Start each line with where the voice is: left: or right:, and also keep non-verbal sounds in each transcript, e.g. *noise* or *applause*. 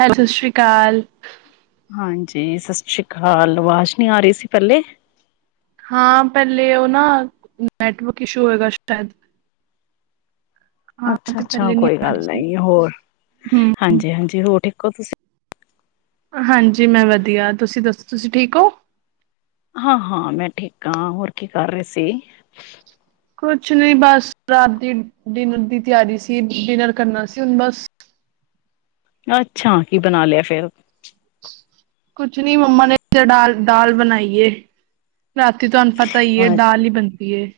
right: ਹ ਸਤਿ ਸ੍ਰੀ ਕਾਲ।
left: ਹਾਂਜੀ ਸਤਿ ਸ੍ਰੀ ਕਾਲ, ਆਵਾਜ਼ ਨਹੀ ਆ ਰਹੀ ਸੀ ਪਹਿਲੇ।
right: ਹਾਂ ਪਹਿਲੇ ਉਹ ਨਾ ਨੈਟਵਰਕ ਇਸ਼ੂ ਹੋਏਗਾ ਸ਼ਾਇਦ। ਹਾਂ
left: ਅੱਛਾ
right: ਤੇ
left: ਅੱਛਾ
right: ਪਹਿਲੇ ਨੀ
left: ਕੋਈ
right: ਆ ਰਹੀ
left: ਗੱਲ
right: ਸੀ
left: ਨਹੀਂ, ਹੋਰ,
right: ਹਮ
left: ਹਾਂਜੀ ਹਾਂਜੀ ਹੋਰ ਠੀਕ ਕੋਫੀ ਸੇ
right: ਹਾਂਜੀ ਮੈਂ ਵਧੀਆ, ਤੁਸੀਂ ਦੱਸੋ ਤੁਸੀਂ ਠੀਕ ਹੋ
left: ਹਾਂ ਹਾਂ ਮੈਂ ਠੀਕ ਆਂ। ਹੋਰ ਕੀ ਕਰ ਰਹੇ ਸੀ?
right: ਕੁਛ ਨੀ ਬਸ ਰਾਤ ਦੀ ਡਿਨਰ ਦੀ ਤਿਆਰੀ ਸੀ। ਡਿਨਰ ਕਰਨਾ ਸੀ ਹੁਣ ਬਸ।
left: ਅੱਛਾਂ ਕੀ ਬਣਾ ਲਿਆ ਫੇਰ?
right: ਕੁਛ ਨੀ ਮੰਮਾ ਨੇ, ਤੇ ਦਾਲ ਬਣਾਈਏ ਹੈ। ਰਾਤੀ ਤੁਹਾਨੂੰ ਪਤਾ ਈ ਏ ਦਾਲ ਈ ਬਣਦੀ ਏ।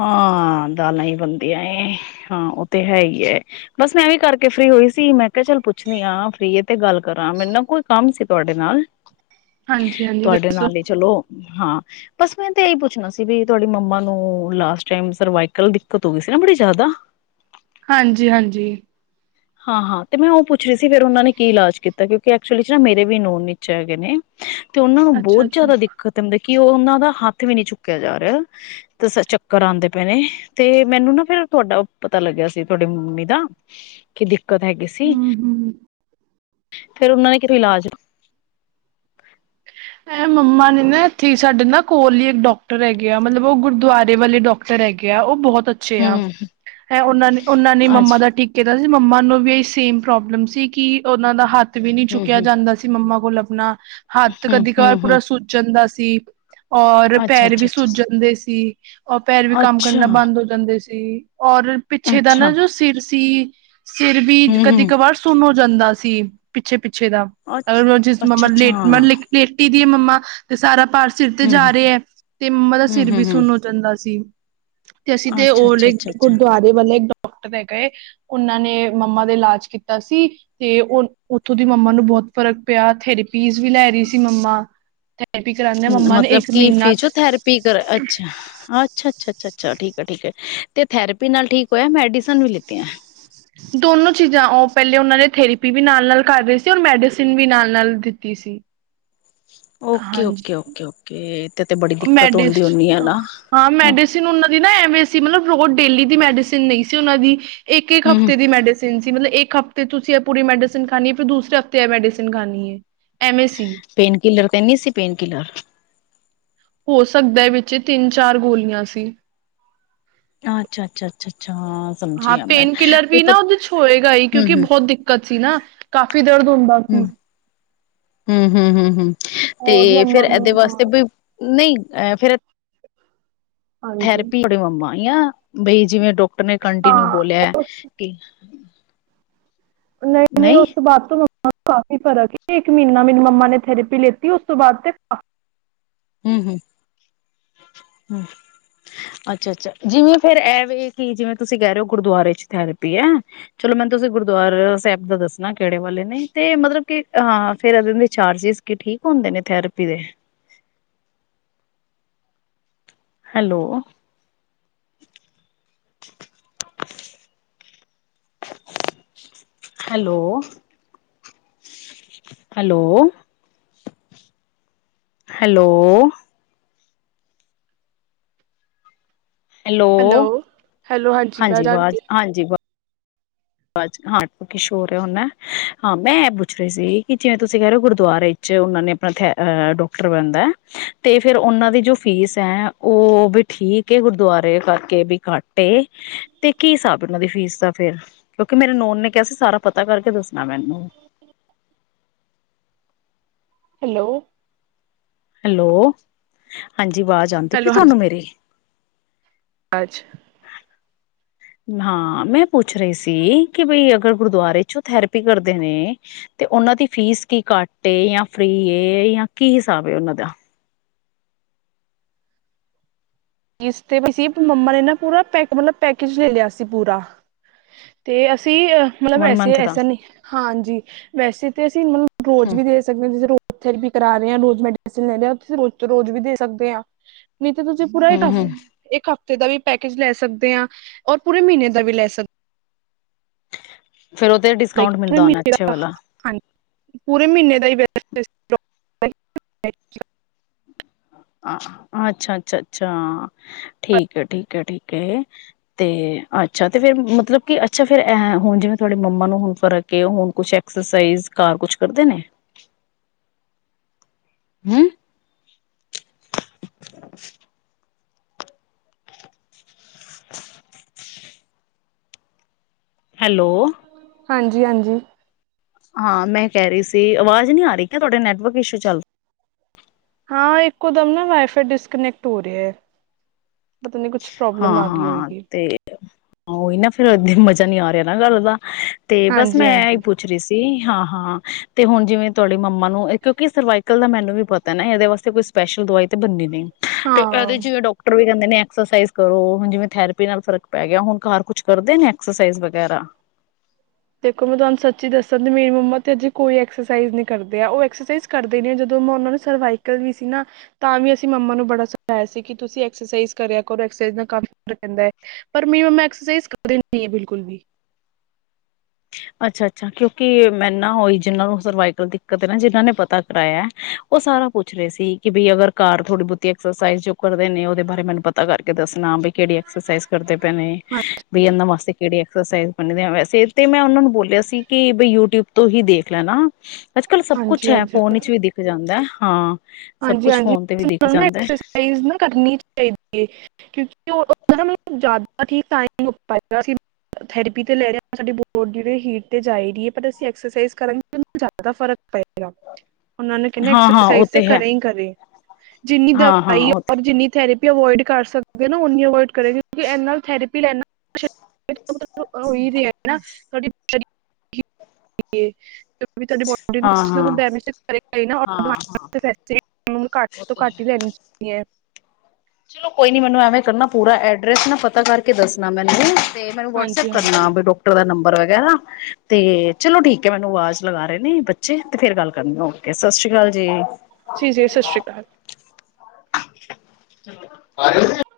left: ਹਾਂ ਦਾਲਾਂ ਹੀ ਬਣਦੀਆਂ ਏ, ਹਾਂ ਉਹ ਤੇ ਹੈ ਈ ਏ। ਬਸ ਮੈਂ ਵੀ ਕਰਕੇ ਫ੍ਰੀ ਹੋਈ ਸੀ। ਮੈਂ ਕਿਹਾ ਚੱਲ ਪੁੱਛਣੀ ਆ ਫ੍ਰੀ ਏ ਤੇ ਗੱਲ ਕਰਾਂ। ਮੈਨੂੰ ਨਾ ਕੋਈ ਕੰਮ ਸੀ ਤੁਹਾਡੇ ਨਾਲ।
right: ਹਾਂਜੀ ਹਾਂਜੀ
left: ਤੁਹਾਡੇ
right: ਦੱਸੋ
left: ਨਾਲ ਈ ਚਲੋ। ਹਾਂ ਬਸ ਮੈਂ ਤੇ ਇਹੀ ਪੁੱਛਣਾ ਸੀ, ਵੀ ਤੁਹਾਡੀ ਮੰਮਾ ਨੂੰ- ਲਾਸਟ ਟਾਈਮ ਸਰਵਾਈਕਲ ਦਿੱਕਤ ਹੋ ਗਈ ਸੀ ਨਾ ਬੜੀ ਜ਼ਿਆਦਾ।
right: ਹਾਂਜੀ ਹਾਂਜੀ
left: ਹਾਂ ਹਾਂ। ਤੇ ਮੈਂ ਉਹ ਪੁੱਛ ਰਹੀ ਸੀ ਫੇਰ ਉਹਨਾਂ ਨੇ ਕੀ ਇਲਾਜ ਕੀਤਾ ਕਿਉਂਕਿ ਐਕਚੁਲੀ ਚ ਨਾ ਮੇਰੇ ਵੀ ਨੋਨ ਵਿਚ ਹੈਗੇ ਨੇ- ਤੇ ਉਹਨਾਂ ਨੂੰ
right: ਅੱਛਾ
left: ਬਹੁਤ
right: ਅੱਛਾ
left: ਜਿਆਦਾ ਦਿੱਕਤ ਆਂਦੀ ਕਿ ਉਹ ਉਹਨਾਂ ਦਾ ਹੱਥ ਵੀ ਨੀ ਚੁੱਕਿਆ ਜਾ ਰਿਹਾ ਤੇ ਸ ਚੱਕਰ ਆਉਂਦੇ ਪਏ ਨੇ। ਤੇ ਮੈਨੂੰ ਨਾ ਫੇਰ ਤੁਹਾਡਾ ਪਤਾ ਲੱਗਿਆ ਸੀ ਤੁਹਾਡੀ ਮੰਮੀ ਦਾ- ਕਿਡੀ ਕਦ ਹੈਗੇ ਸੀ।
right: ਹਮ ਹਮ
left: ਫੇਰ ਉਹਨਾਂ ਨੇ ਕਿਤੋਂ ਇਲਾਜ-
right: ਇਹ ਮੰਮਾ ਨੇ ਨਾ ਇੱਥੇ ਈ ਸਾਡੇ ਨਾ ਕੋਲ ਈ ਇੱਕ ਡਾਕਟਰ ਹੈਗੇ ਆ। ਮਲਬ ਉਹ ਗੁਰਦੁਆਰੇ ਵਾਲੇ ਡਾਕਟਰ ਹੈਗੇ ਆ। ਉਹ ਬਹੁਤ- ਅੱਛੇ ਆ।
left: ਹੂੰ
right: ਇਹ ਉਹਨਾਂ ਨੇ ਉਹਨਾਂ ਨੇ ਮੰਮਾ
left: ਅੱਛਾ
right: ਦਾ ਟੀਕੇ ਦਾ- ਮੰਮਾ ਨੂੰ ਵੀ ਏਈ ਸੇਮ ਪ੍ਰੋਬਲਮ ਸੀ। ਕਿ ਉਹਨਾਂ ਦਾ ਹੱਥ- ਹੱਥ ਵੀ ਨਹੀਂ ਚੁੱਕਿਆ
left: ਹੂੰ-ਹੂੰ
right: ਜਾਂਦਾ ਸੀ। ਮੰਮਾ- ਕੋਲ ਆਪਣਾ- ਤੇ ਕਦੀ ਗਾਲ ਪੂਰਾ
left: ਹੂੰ-ਹੂੰ-ਹੂੰ
right: ਸੁਜ ਜਾਂਦਾ ਸੀ। ਸੀ ਔਰ ਪੈਰ ਵੀ
left: ਅੱਛਾ-ਅੱਛਾ-ਅੱਛਾ
right: ਸੁੱਜ ਜਾਂਦੇ ਸੀ। ਔਰ ਪੈਰ ਵੀ ਕੰਮ ਕਰਨਾ ਬੰਦ ਹੋ ਜਾਂਦੇ ਸੀ। ਤੇ ਔਰ ਪਿੱਛੇ ਦਾ
left: ਅੱਛਾ-ਅੱਛਾ
right: ਨਾ ਜੋ ਸਿਰ ਸੀ- *unintelligible* ਸਿਰ ਵੀ
left: ਹੂੰ-ਹੂੰ
right: ਕਦੀ ਕਵਾਰ ਸੁਨ ਜਾਂਦਾ- ਥੀ ਪਿੱਛੇ -ਪਿੱਛੇ ਪਿੱਛੇ ਦਾ।
left: ਅੱਛ
right: ਅਗਰ
left: ਅੱਛਾ-ਅੱਛਾ
right: *unintelligible* ਲੇਟੀ ਦੀ ਏ ਮੰਮਾ ਤੇ ਸਾਰਾ- ਭਾਰ ਸਿਰ ਤੇ ਜਾ ਰਿਆ ਏ। ਤੇ ਮੰਮਾ ਦਾ ਸਿਰ ਵੀ
left: ਹੂੰ-ਹੂੰ-ਹੂੰ
right: ਸੁਣ ਹੋ ਜਾਂਦਾ ਸੀ। ਤੇ ਅਸੀਂ ਤੇ ਔ ਇਲੈਕਟ, ਵਲੇ
left: ਅੱਛਾ-ਅੱਛਾ-ਅੱਛਾ-ਅੱਛਾ
right: ਗੁਰਦੁਆਰੇ ਵਾਲੇ ਡਾਕ- ਡਾਕਟਰ ਦੇ ਗਏ ਉਹਨਾਂ ਨੇ ਮੰਮਾ ਦੇ ਇਲਾਜ ਕੀਤਾ ਸੀ, ਤੇ ਉਹ ਉੱਥੋਂ ਦੀ ਮੰਮਾ ਨੂੰ ਬਹੁਤ ਫਰਕ ਪਿਆ, ਥੈਰੇਪੀਜ਼ ਵੀ ਲੈ ਰਹੀ ਸੀ। ਮੰਮਾ *unintelligible* ਮੰਮਾ ਨੇ
left: ਮਤਲਬ
right: ਇੱਕ
left: ਕਿ
right: ਮਹੀਨਾ
left: ਫਿਜੀਓਥੇਰਪੀ ਕਰਾ ਅੱਛਾ ਅੱਛਾ-ਅੱਛਾ। ਅੱਛਾ-ਅੱਛਾ ਠੀਕ ਐ ਠੀਕ ਏ, ਤੇ ਥੈਰੇਪੀ ਨਾਲ ਠੀਕ ਹੋਇਆ ਮੈਡੀਸਨ ਵੀ ਲੀਤੀਆਂ।
right: ਦੋਨੋ ਚੀਜ਼ਾਂ ਉਹ ਪਹਿਲੇ ਉਹਨਾਂ ਨੇ ਥੇਰੇਪੀ ਵੀ ਨਾਲ-ਨਾਲ ਕਰ ਰਹੇ ਸੀ ਔਰ ਮੈਡੀਸਿਨ ਵੀ ਨਾਲ-ਨਾਲ ਦਿੱਤੀ ਸੀ।
left: ਓਕੇ ਓਕੇ
right: ਹਾਂਜੀ
left: ਓਕੇ ਓਕੇ। ਤੇ ਤੇ ਬੜੀ ਦਿੱਕਤ
right: ਮੈਡੀਸ,
left: ਹੁੰਦੀ ਹੁੰਦੀ ਹੈ ਨਾ
right: ਹਾਂ ਮੈਡੀਸਿਨ ਉਨਾਂ ਦੀ ਨਾ ਵੇ ਸੀ ਮਲਬ ਰੋਜ਼ ਡੇਲੀ ਦੀ ਮੈਡੀਸਨ ਨਹੀਂ ਸੀ ਉਹਨਾਂ ਦੀ। ਇੱਕ-ਇੱਕ
left: ਹਮ
right: ਹਫ਼ਤੇ ਦੀ ਮੈਡੀਸਨ ਤਿਨ ਸੀ ਮਲਬ ਇੱਕ ਹਫਤੇ ਤੁਸੀਂ ਇਹ ਪੂਰੀ ਮੈਡੀਸਨ ਖਾਣੀ ਏ ਫਿਰ ਦੂਸਰੇ ਹਫ਼ਤੇ ਇਹ ਮੈਡੀਸਨ ਖਾਣੀ ਏ।
left: ਪੇਨ ਕਿਲਰ ਤੇ ਨੀ ਸੀ ਪੇਨ ਕਿਲਰ।
right: ਹੋ ਸਕਦਾ ਏ ਵਿੱਚ ਤਿੰਨ-ਚਾਰ ਗੋਲੀਆਂ ਸੀ।
left: ਆ ਅੱਛਾ ਅੱਛਾ ਅੱਛਾ ਅੱਛਾ।
right: ਹਾਂ
left: ਸਮਝੀ ਆ ਮੈਂ
right: ਪੇਨ ਕਿਲਰ
left: ਕੋਈ
right: ਵੀ
left: ਪ
right: ਨਾ ਉਹਦੇ 'ਚ ਹੋਏਗਾ ਈ ਕਿਉਂਕਿ
left: ਹਮ
right: ਬਹੁਤ ਦਿੱਕਤ ਸੀ ਨਾ ਕਾਫੀ ਦਰਦ ਹੁੰਦਾ ਸੀ।
left: ਹੂੰ ਹੂੰ ਹੂੰ ਹੂੰ। ਤੇ
right: ਹੋਰ
left: ਫੇਰ
right: ਮੰਮਾ
left: ਇਹਦੇ
right: ਨੂੰ ਹਾਂ
left: ਵਾਸਤੇ ਬਈ, ਨਹੀਂ ਐ ਫਿਰ
right: ਹਾਂਜੀ
left: ਥੈਰੇਪੀ ਤੁਹਾਡੇ ਮੰਮਾ ਈ ਆ। ਬਈ ਜਿਵੇਂ ਡੋ ਡਾਕਟਰ ਨੇ ਕੰਟੀਨਿਊ
right: ਹਾਂ
left: ਬੋਲਿਆ ਕੀ
right: ਨਹੀਂ-ਨਹੀਂ ਉਸ ਤੋਂ ਬਾਦ ਤੋ ਮੰਮਾ ਨੂੰ ਕਾਫੀ ਫਰਕ ਏ। ਇੱਕ ਮਹੀਨਾ ਮੇਰੀ ਮੰਮਾ ਨੇ ਥੈਰੇਪੀ ਲੇਤੀ ਉਸ ਤੋਂ ਬਾਅਦ ਤੇ
left: ਹੂੰ-ਹੂੰ, ਹੂੰ ਅੱਛਾ-ਅੱਛਾ, ਜਿਵੇ ਫੇਰ ਏ ਵੇ ਕਿ ਜਿਵੇ ਤੁਸੀਂ ਕਹਿ ਰਹੇ ਹੋ ਗੁਰਦੁਆਰੇ'ਚ ਥੈਰੇਪੀ ਐ। ਚਲੋ ਮੈਨੂੰ ਤੁਸੀ ਗੁਰਦੁਆਰਾ ਸਾਹਿਬ ਦਾ ਦਸਣਾ ਕਿਹੜੇ ਵਾਲੇ ਨੇ, ਤੇ ਮਤਲਬ ਕੀ ਹਾ ਫੇਰ ਇਨਾ ਦੇ ਚਾਰਜਿਜ਼ ਕੀ ਠੀਕ ਹੁੰਦੇ ਨੇ ਥੈਰੇਪੀ ਦੇ। Hello, hello. Hello, hello. Hello
right: hello
left: ਹਾਂਜੀ
right: ਆਵਾਜ਼ ਆ ਗਈ
left: ਵਾਜ਼ ਹਾਂਜੀ ਵਾਂ ਆਵਾਜ ਹਾਂ ਕੀ ਸ਼ੋਰ ਹੋ ਰਿਹਾ ਹੋਣਾ ਹਾਂ ਮੈਂ ਇਹ ਪੁੱਛ ਰਹੀ ਸੀ ਕਿ ਜਿਵੇਂ ਤੁਸੀਂ ਕਹਿ ਰਹੇ ਹੋ ਗੁਰਦੁਆਰੇ'ਚ ਉਹਨਾਂ ਨੇ ਆਪਣਾ ਥੈਰੈ ਡਾਕਟਰ ਬਹਿੰਦਾ ਏ ਤੇ ਫਿਰ ਉਨਾ ਦੀ ਜੋ ਫੀਸ ਐ ਉਹ ਵੀ ਠੀਕ ਏ ਗੁਰਦਵਾਰੇ ਕਰਕੇ ਵੀ ਘਟ ਏ, ਤੇ ਕੀ ਸਾਬ ਓਨਾ ਦੀ ਫੀਸ ਦਾ ਫਿਰ। ਕਿਉਂਕਿ ਮੇਰੇ ਨੋਨ ਨੇ ਕਿਹਾ ਸੀ ਸਾਰਾ ਪਤਾ ਕਰਕੇ ਦੱਸਣਾ ਮੈਨੂੰ।
right: ਹੈਲੋ
left: ਹੈਲੋ, ਹਾਂਜੀ ਜੀ ਆਵਾਜ਼ ਆਂਦੀ ਪਈ ਤੁਹਾਨੂੰ ਮੇਰੀ।
right: ਅੱਛਾ
left: ਹਾਂ ਮੈਂ ਪੁੱਛ ਰਹੀ ਸੀ ਕਿ ਬਈ ਅਗਰ ਗੁਰਦੁਆਰੇ ਚੋਂ ਥੈਰੇਪੀ ਕਰਦੇ ਨੇ। ਤੇ ਉਹਨਾਂ ਦੀ ਫੀਸ ਕੀ ਘੱਟ ਏ ਜਾਂ ਫ੍ਰੀ ਏ ਜਾਂ ਕੀ ਹਿਸਾਬ ਏ ਉਹਨਾਂ ਦਾ?
right: ਫੀਸ ਤੇ ਵੀ ਸੀ ਤੇ ਮੰਮਾ ਨੇ ਨਾ ਪੂਰਾ ਪੈ ਮਤਲਬ ਪੈਕੇਜ ਲੈ ਲਿਆ ਸੀ ਪੂਰਾ ਤੇ ਅ ਸੀ ਮਤਲਬ
left: ਵਨ
right: ਐਸੇ
left: ਮੰਥ ਦਾ
right: ਐਸਾ ਨਹੀਂ ਹਾਂਜੀ ਵੈਸੇ ਤੇ ਅਸੀਂ ਮ ਰੋਜ਼
left: ਹੂੰ
right: ਵੀ ਦੇ ਸਕਦੇ ਜੈਸੇ ਰ ਉੱਥੇ ਵੀ ਕਰਾ ਰਹੇ ਆ ਰੋਜ਼ ਮੈਡੀਸਨ ਲੈਦੇ ਤੁਸੀਂ ਰੋਜ਼ ਰੋਜ਼ ਵੀ ਦੇ ਸਕਦੇ ਆ ਨਹੀਂ ਤੇ ਪੂਰਾ ਇੱਕ
left: ਹੂੰ
right: ਹਫ
left: ਹੂੰ
right: ਇੱਕ ਹਫ ਦਾ ਵੀ ਪੈਕਜ ਲੈ ਸਕਦੇ ਆ ਔਰ ਪੂਰੇ ਮਹੀਨੇ ਦਾ ਵੀ ਲੈ ਸਕਦੇ
left: ਫਿਰ ਉਹ ਤੇ ਡਿਸਕਾਊਂਟ
right: ਪੂਰੇ
left: ਮਿਲਦਾ ਹੁਣਾ
right: ਮਹੀਨੇ
left: ਅੱਛੇ ਵਾਲਾ।
right: ਹਾਂਜੀ ਪੂਰੇ ਮਹੀਨੇ ਦਾ ਈ *inaudible*
left: ਹਾਂ ਅੱਛਾ ਅੱਛਾ ਅੱਛਾ ਹਾਂ ਠੀਕ ਆ ਠੀਕ ਆ ਠੀਕ ਆ ਤੇ ਅੱਛਾ ਤੇ ਫਿਰ ਮਤਲਬ ਕੀ ਅੱਛਾ ਫਿਰ ਹੁਣ ਜਿਵੇ ਤੁਹਾਡੇ ਮੰਮਾ ਨੂੰ ਹੁਣ ਫਰਕ ਐ ਹੁਣ ਕੁਛ ਐਕਸਰਸਾਈਜ਼ ਘਰ ਕੁਛ ਕਰਦੇ ਨੇ? ਹੂੰ। *unintelligible* ਹੈਲੋ।
right: ਹਾਂਜੀ ਹਾਂਜੀ।
left: ਹਾਂ ਮੈਂ ਕਹਿ ਰਹੀ ਸੀ ਆਵਾਜ਼ ਨਹੀ ਆ ਰਹੀ ਕਿਆ ਤੁਹਾਡੇ ਨੈਟਵਰਕ ਇਸ਼ੂ ਚੱਲ
right: ਹਾਂ ਇੱਕੋ ਦਮ ਨਾ ਵਾਈਫਾਈ ਡਿਸਕਨੈਕਟ ਹੋ ਰਿਹਾ ਐ। ਪਤਾ ਨੀ ਕੁਛ ਪ੍ਰੋਬਲਮ
left: ਹਾਂ
right: ਆ ਗਈ
left: ਹਾਂ
right: ਹੋਏਗੀ
left: ਤੇ ਉਹੀ ਨਾ ਫਿਰ ਇੱਦਾਂ ਮਜ਼ਾ ਨਹੀ ਆ ਰਿਹਾ ਨਾ ਗੱਲ ਦਾ। ਤੇ ਬਸ
right: ਹਾਂਜੀ
left: ਮੈਂ ਹੀ
right: ਹਾਂਜੀ
left: ਪੁੱਛ ਰਹੀ ਸੀ ਹਾਂ। ਹਾਂ ਤੇ ਹੁਣ ਜਿਵੇਂ ਤੁਹਾਡੇ ਮੰਮਾ ਨੂੰ ਕਿਉਂਕਿ ਸਰਵਾਈ ਅੰਕਲ ਦਾ ਮੈਨੂੰ ਵੀ ਪਤਾ ਐ ਨਾ ਇਹਦੇ ਵਾਸਤੇ ਕੋਈ ਸਪੈਸ਼ਲ ਦਵਾਈ ਤਾਂ ਬੰਨੀ ਨਹੀਂ। ਤੇ
right: ਹਾਂ
left: ਇਹਦੇ ਜਿਵੇਂ ਡਾਕਟਰ ਵੀ ਕਹਿੰਦੇ ਨੇ। ਐਕਸਰਸਾਈਜ਼ ਕਰੋ ਹੁਣ ਜਿਵੇਂ ਥੈਰੇਪੀ ਨਾਲ ਫਰਕ ਪੈ ਗਿਆ ਹੁਣ ਘਰ ਕੁਛ ਕਰਦੇ ਨੇ ਐਕਸਰਸਾਈਜ਼ ਵਗੈਰਾ।
right: ਦੇਖੋ ਮੈਂ ਤੁਹਾਨੂੰ ਸੱਚੀ ਦੱਸਾਂ ਤੇ ਮੇਰੀ ਮੰਮਾ ਤੇ ਅਜੇ ਕੋਈ ਐਕਸਰਸਾਈਜ਼ ਨਹੀਂ ਕਰਦੇ ਆ। ਉਹ ਐਕਸਰਸਾਈਜ਼ ਕਰਦੇ ਨੇ। ਜਦੋਂ ਮੈਂ ਉਹਨਾਂ ਨੂੰ ਸਰਵਾਈਕਲ ਵੀ ਸੀ ਨਾ ਤਾਂ ਵੀ ਅਸੀਂ ਮੰਮਾ ਨੂੰ ਬੜਾ ਸਿਖਾਇਆ ਸੀ ਕਿ ਤੁਸੀਂ ਐਕਸਰਸਾਈਜ਼ ਕਰਿਆ ਕਰੋ। ਐਕਸਰਸਾਈਜ਼ ਨਾਲ ਕਾਫੀ ਫਰਕ ਪੈਂਦਾ ਐ। ਪਰ ਮੇਰੀ ਮੰਮਾ ਐਕਸਰਸਾਈਜ਼ ਕਰਦੇ ਨਹੀਂ ਐ ਬਿਲਕੁਲ ਵੀ।
left: ਅੱਛਾ-ਅੱਛਾ ਕਿਉਂਕ ਮੈਨੂੰ ਨਾ ਹੋਈ ਜਿਹਨਾਂ ਨੂੰ ਸਰਵਾਈਕਲ ਦਿੱਕਤ ਨਾ ਜਿਹਨਾਂ ਨੇ ਪਤਾ ਕਰਾਇਆ ਐ। ਉਹ ਸਾਰਾ ਪੁੱਛ ਰਹੇ ਸੀ ਕਿ ਬਈ ਅਗਰ ਘਰ ਥੋੜੀ ਬਹੁਤੀ ਐਕਸਰਸਾਈਜ਼ ਜੋ ਕਰਦੇ ਨੇ ਉਹਦੇ ਬਾਰੇ ਮੈਨੂੰ ਪਤਾ ਕਰਕੇ ਦੱਸਣਾ ਵੀ ਕਿਹੜੀ ਐਕਸਰਸਾਈਜ਼ ਕਰਦੇ ਪਏ ਨੇ
right: ਹਾਂ
left: ਵੀ ਇਹਨਾਂ ਵਾਸਤੇ ਕਿਹੜੀ ਐਕਸਰਸਾਈਜ਼ ਕਰਦੇ ਆ ਵੈਸੇ ਤੇ ਮੈਂ ਉਹਨਾਂ ਨੂੰ ਬੋਲਿਆ ਸੀ ਕਿ ਬਈ ਯੂਟਿਊਬ ਤੋਂ ਹੀ ਦੇਖ ਲੈਣਾ। ਅੱਜ ਕੱਲ੍ਹ ਸਭ ਕੁਛ
right: ਹਾਂਜੀ
left: ਹੈ
right: ਹਾਂਜੀ
left: ਫੋਨ ਵਿੱਚ ਵੀ ਦਿਖ ਜਾਂਦਾ ਐ। ਹਾਂ। ਸਭ
right: ਹਾਂਜੀ
left: ਕੁਛ
right: ਹਾਂਜੀ
left: ਫੋਨ ਤੇ ਵੀ ਦਿਖ
right: ਸਾਨੂੰ ਨਾ
left: ਜਾਂਦਾ ਹੈ
right: ਐਕਸਰਸਾਈਜ਼ ਨਾ ਕਰਨੀ ਚਾਹੀਦੀ ਐ। ਕਿਉਕਿ *inaudible* ਜ਼ਿਆਦਾ ਠੀਕ *inaudible* ਅਸੀਂ ਥਰੇਪੀ ਤੇ ਲੈ ਰਹੇ ਹਾਂ ਸਾਡੀ ਬੋਡੀ ਹੀਟ ਤੇ ਜਾ ਈ ਰਹੀ ਹੈ। ਪਰ ਅਸੀਂ ਐਕਸਰਸਾਈਜ਼ ਕਰਾਂਗੇ ਜ਼ਿਆਦਾ ਫ਼ਰਕ ਪਏਗਾ ਉਹਨਾਂ ਨੂੰ ਕਹਿੰਦੇ
left: ਹਾਂ-ਹਾਂ ਉਹ
right: ਐਕਸਰਸਾਈਜ਼ ਤੇ
left: ਹੈ
right: ਘਰੇ ਹੀ ਕਰੇ ਜਿੰਨੀ
left: ਹਾਂ-ਹਾਂ
right: ਦਵਾਈ
left: ਉਹ ਤੇ
right: ਔਰ ਜਿੰਨੀ ਥੈਰੇਪੀ ਜਿੰਨੀ ਔਵਾਇਡ ਕਰ ਸਕਦੇ ਹੋ ਨਾ ਓਨੀ ਔਵਾਇਡ ਕਰੇ, ਕਿ ਇਹਦੇ ਨਾਲ ਥੈਰਪੀ ਲੈਣ ਨਾਲ ਹੋ ਈ ਰਿਹਾ ਨਾ ਤੁਹਾਡੀ
left: ਹਾਂ-ਹਾਂ
right: *unintelligible*
left: ਹਾਂ-ਹਾਂ
right: ਵੈਸੇ ਘੱਟ
left: ਉਹ
right: ਤੋਂ
left: ਤੇ ਹੈ
right: ਘੱਟ ਹੀ ਲੈਣੀ ਚਾਹੀਦੀ ਹੈ।
left: ਚਲੋ ਕੋਈ ਨੀ ਮੈਨੂੰ ਐਵੇਂ ਕਰਨਾ ਪੂਰਾ ਐਡਰੈਸ ਨਾ ਪਤਾ ਕਰਕੇ ਦੱਸਣਾ ਮੈਨੂੰ ਤੇ ਮੈਨੂੰ ਵਟਸਐਪ
right: ਹਾਂਜੀ
left: ਕਰਨਾ
right: ਹਾਂਜੀ
left: ਵੀ ਡਾਕਟਰ ਦਾ ਨੰਬਰ ਵਗੈਰਾ ਤੇ ਚਲੋ ਠੀਕ ਹੈ ਮੈਨੂੰ ਆਵਾਜ਼ ਲਗਾ ਰਹੇ ਨੇ ਬੱਚੇ ਤੇ ਫੇਰ ਗੱਲ ਕਰਨੀ ਹੋ, ਓਕੇ ਸਸ ਰੀ ਕਾਲ ਜੀ।
right: ਜੀ- ਜੀ ਸਸ਼ ਰੀ ਕਾਲ।
left: *inaudible* ਆ ਰੇ ਓ ਤੁਸੀਂ।